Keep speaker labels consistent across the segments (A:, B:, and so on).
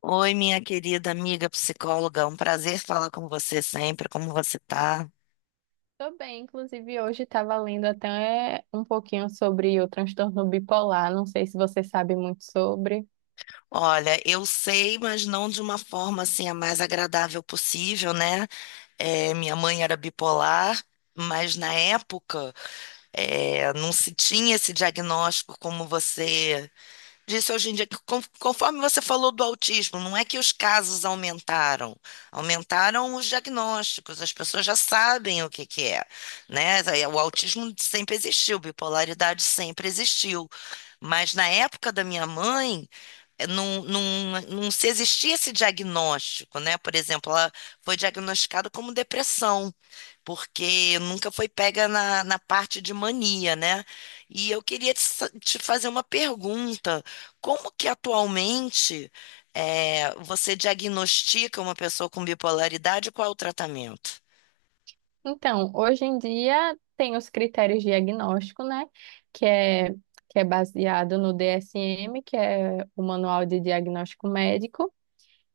A: Oi, minha querida amiga psicóloga, um prazer falar com você sempre. Como você tá?
B: Tô bem, inclusive hoje estava lendo até um pouquinho sobre o transtorno bipolar, não sei se você sabe muito sobre.
A: Olha, eu sei, mas não de uma forma assim a mais agradável possível, né? Minha mãe era bipolar, mas na época não se tinha esse diagnóstico como você disso hoje em dia, que conforme você falou do autismo, não é que os casos aumentaram, aumentaram os diagnósticos, as pessoas já sabem o que que é, né? O autismo sempre existiu, bipolaridade sempre existiu, mas na época da minha mãe, eh, não, não, não se existia esse diagnóstico, né? Por exemplo, ela foi diagnosticada como depressão porque nunca foi pega na parte de mania, né? E eu queria te fazer uma pergunta: como que atualmente você diagnostica uma pessoa com bipolaridade e qual é o tratamento?
B: Então, hoje em dia tem os critérios de diagnóstico, né, que é, que é baseado no DSM, que é o Manual de Diagnóstico Médico.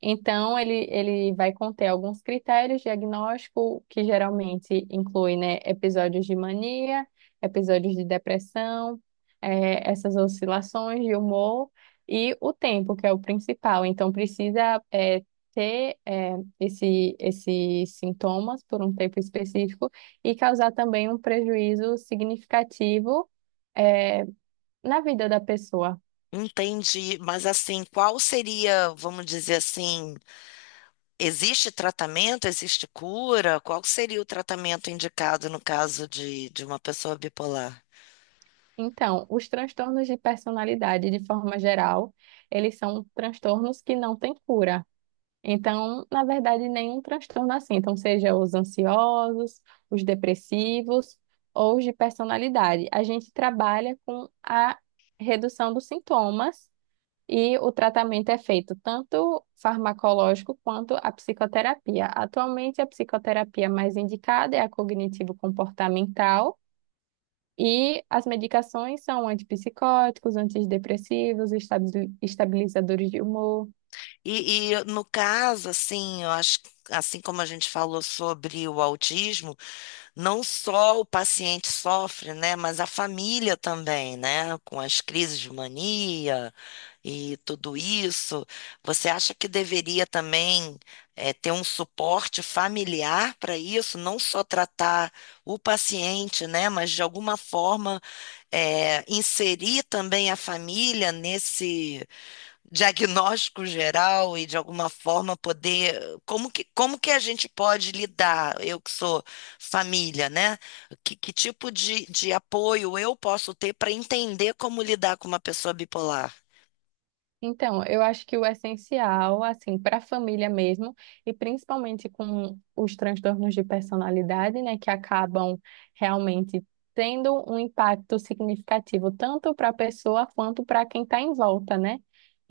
B: Então, ele vai conter alguns critérios diagnóstico que geralmente inclui, né, episódios de mania, episódios de depressão, essas oscilações de humor e o tempo, que é o principal. Então, precisa, ter, esses sintomas por um tempo específico e causar também um prejuízo significativo, eh, na vida da pessoa.
A: Entendi, mas assim, qual seria, vamos dizer assim, existe tratamento, existe cura? Qual seria o tratamento indicado no caso de uma pessoa bipolar?
B: Então, os transtornos de personalidade, de forma geral, eles são transtornos que não têm cura. Então, na verdade, nenhum transtorno assim. Então, seja os ansiosos, os depressivos ou os de personalidade. A gente trabalha com a redução dos sintomas e o tratamento é feito tanto farmacológico quanto a psicoterapia. Atualmente, a psicoterapia mais indicada é a cognitivo-comportamental e as medicações são antipsicóticos, antidepressivos, estabilizadores de humor.
A: E no caso, assim, eu acho, que, assim como a gente falou sobre o autismo, não só o paciente sofre, né, mas a família também, né, com as crises de mania e tudo isso. Você acha que deveria também ter um suporte familiar para isso, não só tratar o paciente, né, mas de alguma forma inserir também a família nesse diagnóstico geral e de alguma forma poder, como que a gente pode lidar, eu que sou família, né? Que tipo de apoio eu posso ter para entender como lidar com uma pessoa bipolar?
B: Então, eu acho que o essencial, assim, para a família mesmo, e principalmente com os transtornos de personalidade, né, que acabam realmente tendo um impacto significativo tanto para a pessoa quanto para quem está em volta, né?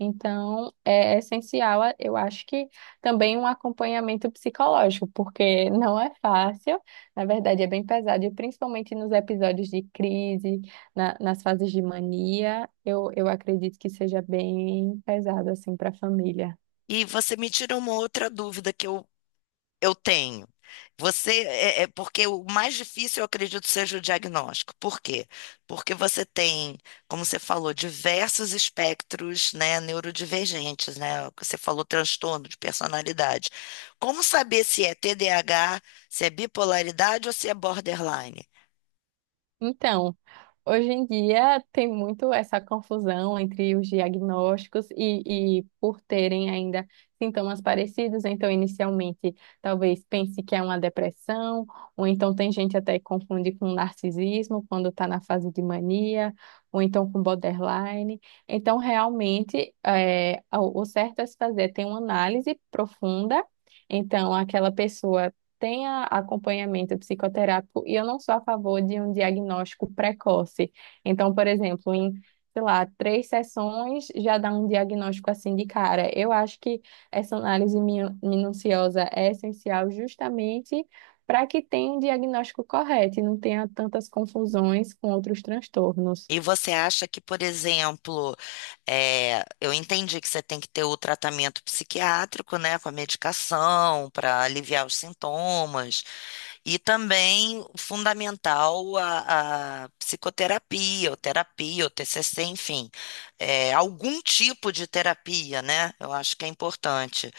B: Então, é essencial, eu acho que também um acompanhamento psicológico, porque não é fácil, na verdade é bem pesado, e principalmente nos episódios de crise nas fases de mania, eu acredito que seja bem pesado, assim, para a família.
A: E você me tira uma outra dúvida que eu tenho. Você porque o mais difícil, eu acredito, seja o diagnóstico. Por quê? Porque você tem, como você falou, diversos espectros, né, neurodivergentes, né? Você falou transtorno de personalidade. Como saber se é TDAH, se é bipolaridade ou se é borderline?
B: Então, hoje em dia tem muito essa confusão entre os diagnósticos e por terem ainda sintomas parecidos, então inicialmente talvez pense que é uma depressão, ou então tem gente até que confunde com narcisismo quando está na fase de mania, ou então com borderline. Então, realmente, o certo a se fazer é ter uma análise profunda. Então, aquela pessoa tenha acompanhamento psicoterápico e eu não sou a favor de um diagnóstico precoce. Então, por exemplo, em, sei lá, três sessões já dá um diagnóstico assim de cara. Eu acho que essa análise minuciosa é essencial justamente para que tenha um diagnóstico correto e não tenha tantas confusões com outros transtornos.
A: E você acha que, por exemplo, eu entendi que você tem que ter o tratamento psiquiátrico, né, com a medicação para aliviar os sintomas, e também fundamental a psicoterapia, ou terapia, ou TCC, enfim, algum tipo de terapia, né? Eu acho que é importante.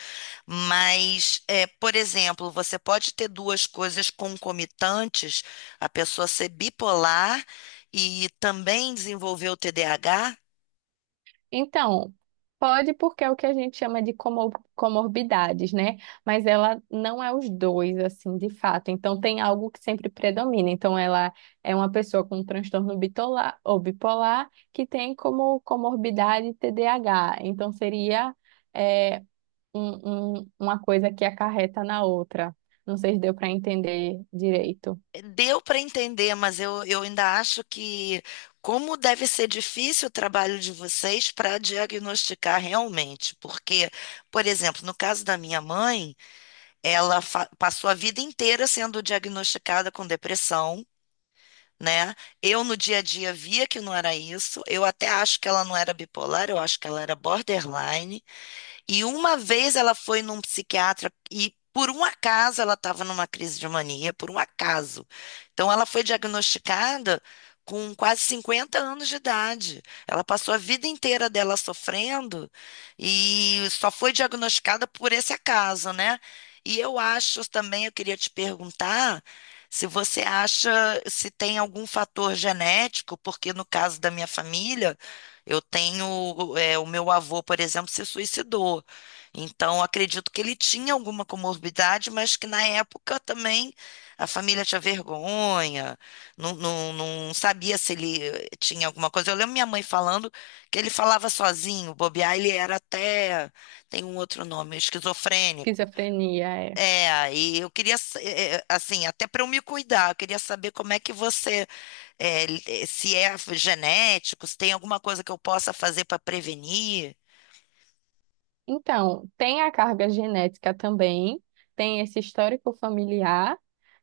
A: Mas, é, por exemplo, você pode ter duas coisas concomitantes, a pessoa ser bipolar e também desenvolver o TDAH.
B: Então, pode porque é o que a gente chama de comorbidades, né? Mas ela não é os dois, assim, de fato. Então, tem algo que sempre predomina. Então, ela é uma pessoa com um transtorno bitola- ou bipolar que tem como comorbidade TDAH. Então, seria é, uma coisa que acarreta na outra. Não sei se deu para entender direito.
A: Deu para entender, mas eu ainda acho que como deve ser difícil o trabalho de vocês para diagnosticar realmente. Porque, por exemplo, no caso da minha mãe, ela passou a vida inteira sendo diagnosticada com depressão, né? Eu no dia a dia via que não era isso. Eu até acho que ela não era bipolar, eu acho que ela era borderline. E uma vez ela foi num psiquiatra e por um acaso ela estava numa crise de mania, por um acaso. Então ela foi diagnosticada com quase 50 anos de idade. Ela passou a vida inteira dela sofrendo e só foi diagnosticada por esse acaso, né? E eu acho também, eu queria te perguntar se você acha se tem algum fator genético, porque no caso da minha família eu tenho, é, o meu avô, por exemplo, se suicidou. Então, acredito que ele tinha alguma comorbidade, mas que na época também a família tinha vergonha, não sabia se ele tinha alguma coisa. Eu lembro minha mãe falando que ele falava sozinho, bobear, ele era até, tem um outro nome, esquizofrênico.
B: Esquizofrenia é.
A: E eu queria, sa- eh, eh, assim, até para eu me cuidar, eu queria saber como é que você é, se é genético, se tem alguma coisa que eu possa fazer para prevenir.
B: Então, tem a carga genética também, tem esse histórico familiar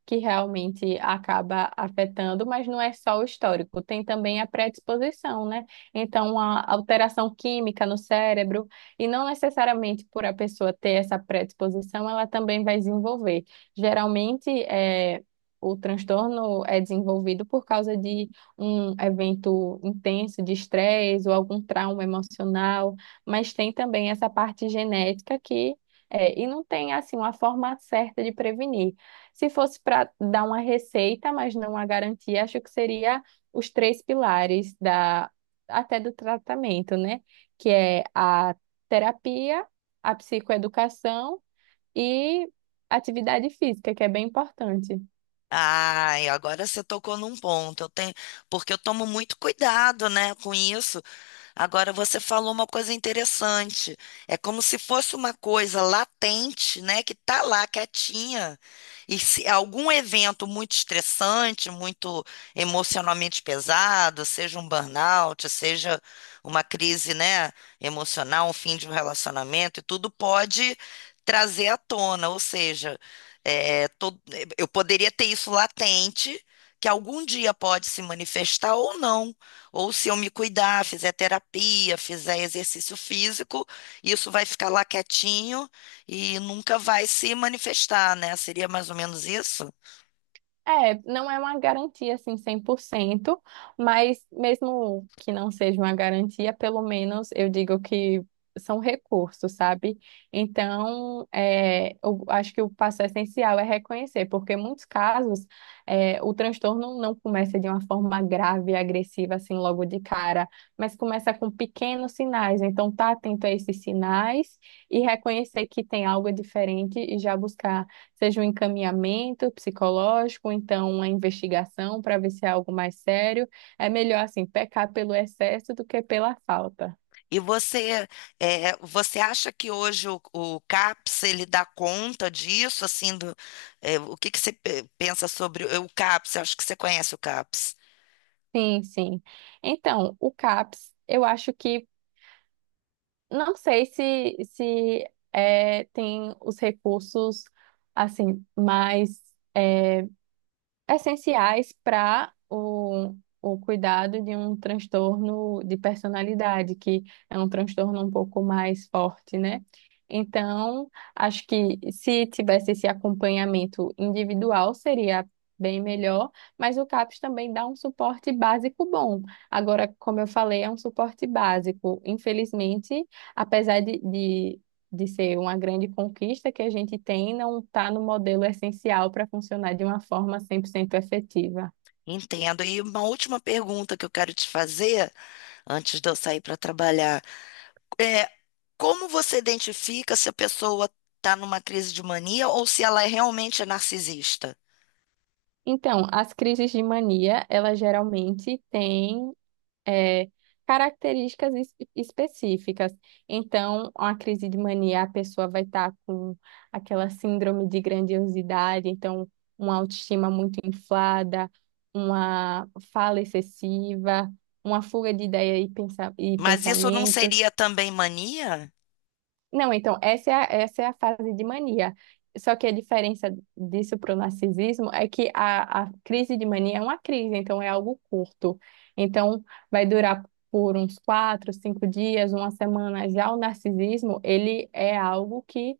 B: que realmente acaba afetando, mas não é só o histórico, tem também a predisposição, né? Então, a alteração química no cérebro, e não necessariamente por a pessoa ter essa predisposição, ela também vai desenvolver. Geralmente, o transtorno é desenvolvido por causa de um evento intenso de estresse ou algum trauma emocional, mas tem também essa parte genética que e não tem assim uma forma certa de prevenir. Se fosse para dar uma receita, mas não uma garantia, acho que seria os três pilares da até do tratamento, né? Que é a terapia, a psicoeducação e atividade física, que é bem importante.
A: Ai, agora você tocou num ponto. Eu tenho, porque eu tomo muito cuidado, né, com isso. Agora você falou uma coisa interessante. É como se fosse uma coisa latente, né, que tá lá quietinha. E se algum evento muito estressante, muito emocionalmente pesado, seja um burnout, seja uma crise, né, emocional, um fim de um relacionamento, e tudo pode trazer à tona. Ou seja, é, to- eu poderia ter isso latente, que algum dia pode se manifestar ou não. Ou se eu me cuidar, fizer terapia, fizer exercício físico, isso vai ficar lá quietinho e nunca vai se manifestar, né? Seria mais ou menos isso?
B: É, não é uma garantia assim 100%, mas mesmo que não seja uma garantia, pelo menos eu digo que são recursos, sabe? Então, eu acho que o passo essencial é reconhecer, porque em muitos casos o transtorno não começa de uma forma grave e agressiva assim logo de cara, mas começa com pequenos sinais. Então, tá atento a esses sinais e reconhecer que tem algo diferente e já buscar seja um encaminhamento psicológico, então uma investigação para ver se é algo mais sério. É melhor, assim, pecar pelo excesso do que pela falta.
A: E você, você acha que hoje o CAPS ele dá conta disso? Assim, do, é, o que que você pensa sobre o CAPS? Eu acho que você conhece o CAPS.
B: Sim, sim. Então, o CAPS, eu acho que, não sei se tem os recursos, assim, mais eh, essenciais para o cuidado de um transtorno de personalidade, que é um transtorno um pouco mais forte, né? Então, acho que se tivesse esse acompanhamento individual, seria bem melhor, mas o CAPS também dá um suporte básico bom. Agora, como eu falei, é um suporte básico. Infelizmente, apesar de ser uma grande conquista que a gente tem, não está no modelo essencial para funcionar de uma forma 100% efetiva.
A: Entendo. E uma última pergunta que eu quero te fazer antes de eu sair para trabalhar. É, como você identifica se a pessoa está numa crise de mania ou se ela é realmente narcisista?
B: Então, as crises de mania, elas geralmente têm é, características específicas. Então, uma crise de mania, a pessoa vai estar com aquela síndrome de grandiosidade, então, uma autoestima muito inflada, uma fala excessiva, uma fuga de ideia e
A: Mas isso não
B: pensamentos.
A: seria também mania?
B: Não, então, essa é a fase de mania. Só que a diferença disso para o narcisismo é que a crise de mania é uma crise, então é algo curto. Então, vai durar por uns 4, 5 dias, uma semana. Já o narcisismo, ele é algo que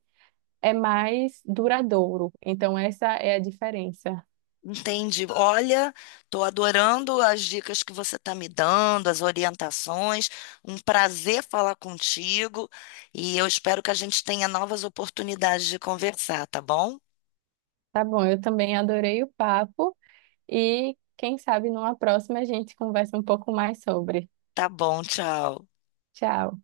B: é mais duradouro. Então, essa é a diferença.
A: Entendi. Olha, estou adorando as dicas que você está me dando, as orientações. Um prazer falar contigo e eu espero que a gente tenha novas oportunidades de conversar, tá bom?
B: Tá bom, eu também adorei o papo e quem sabe numa próxima a gente conversa um pouco mais sobre.
A: Tá bom, tchau.
B: Tchau.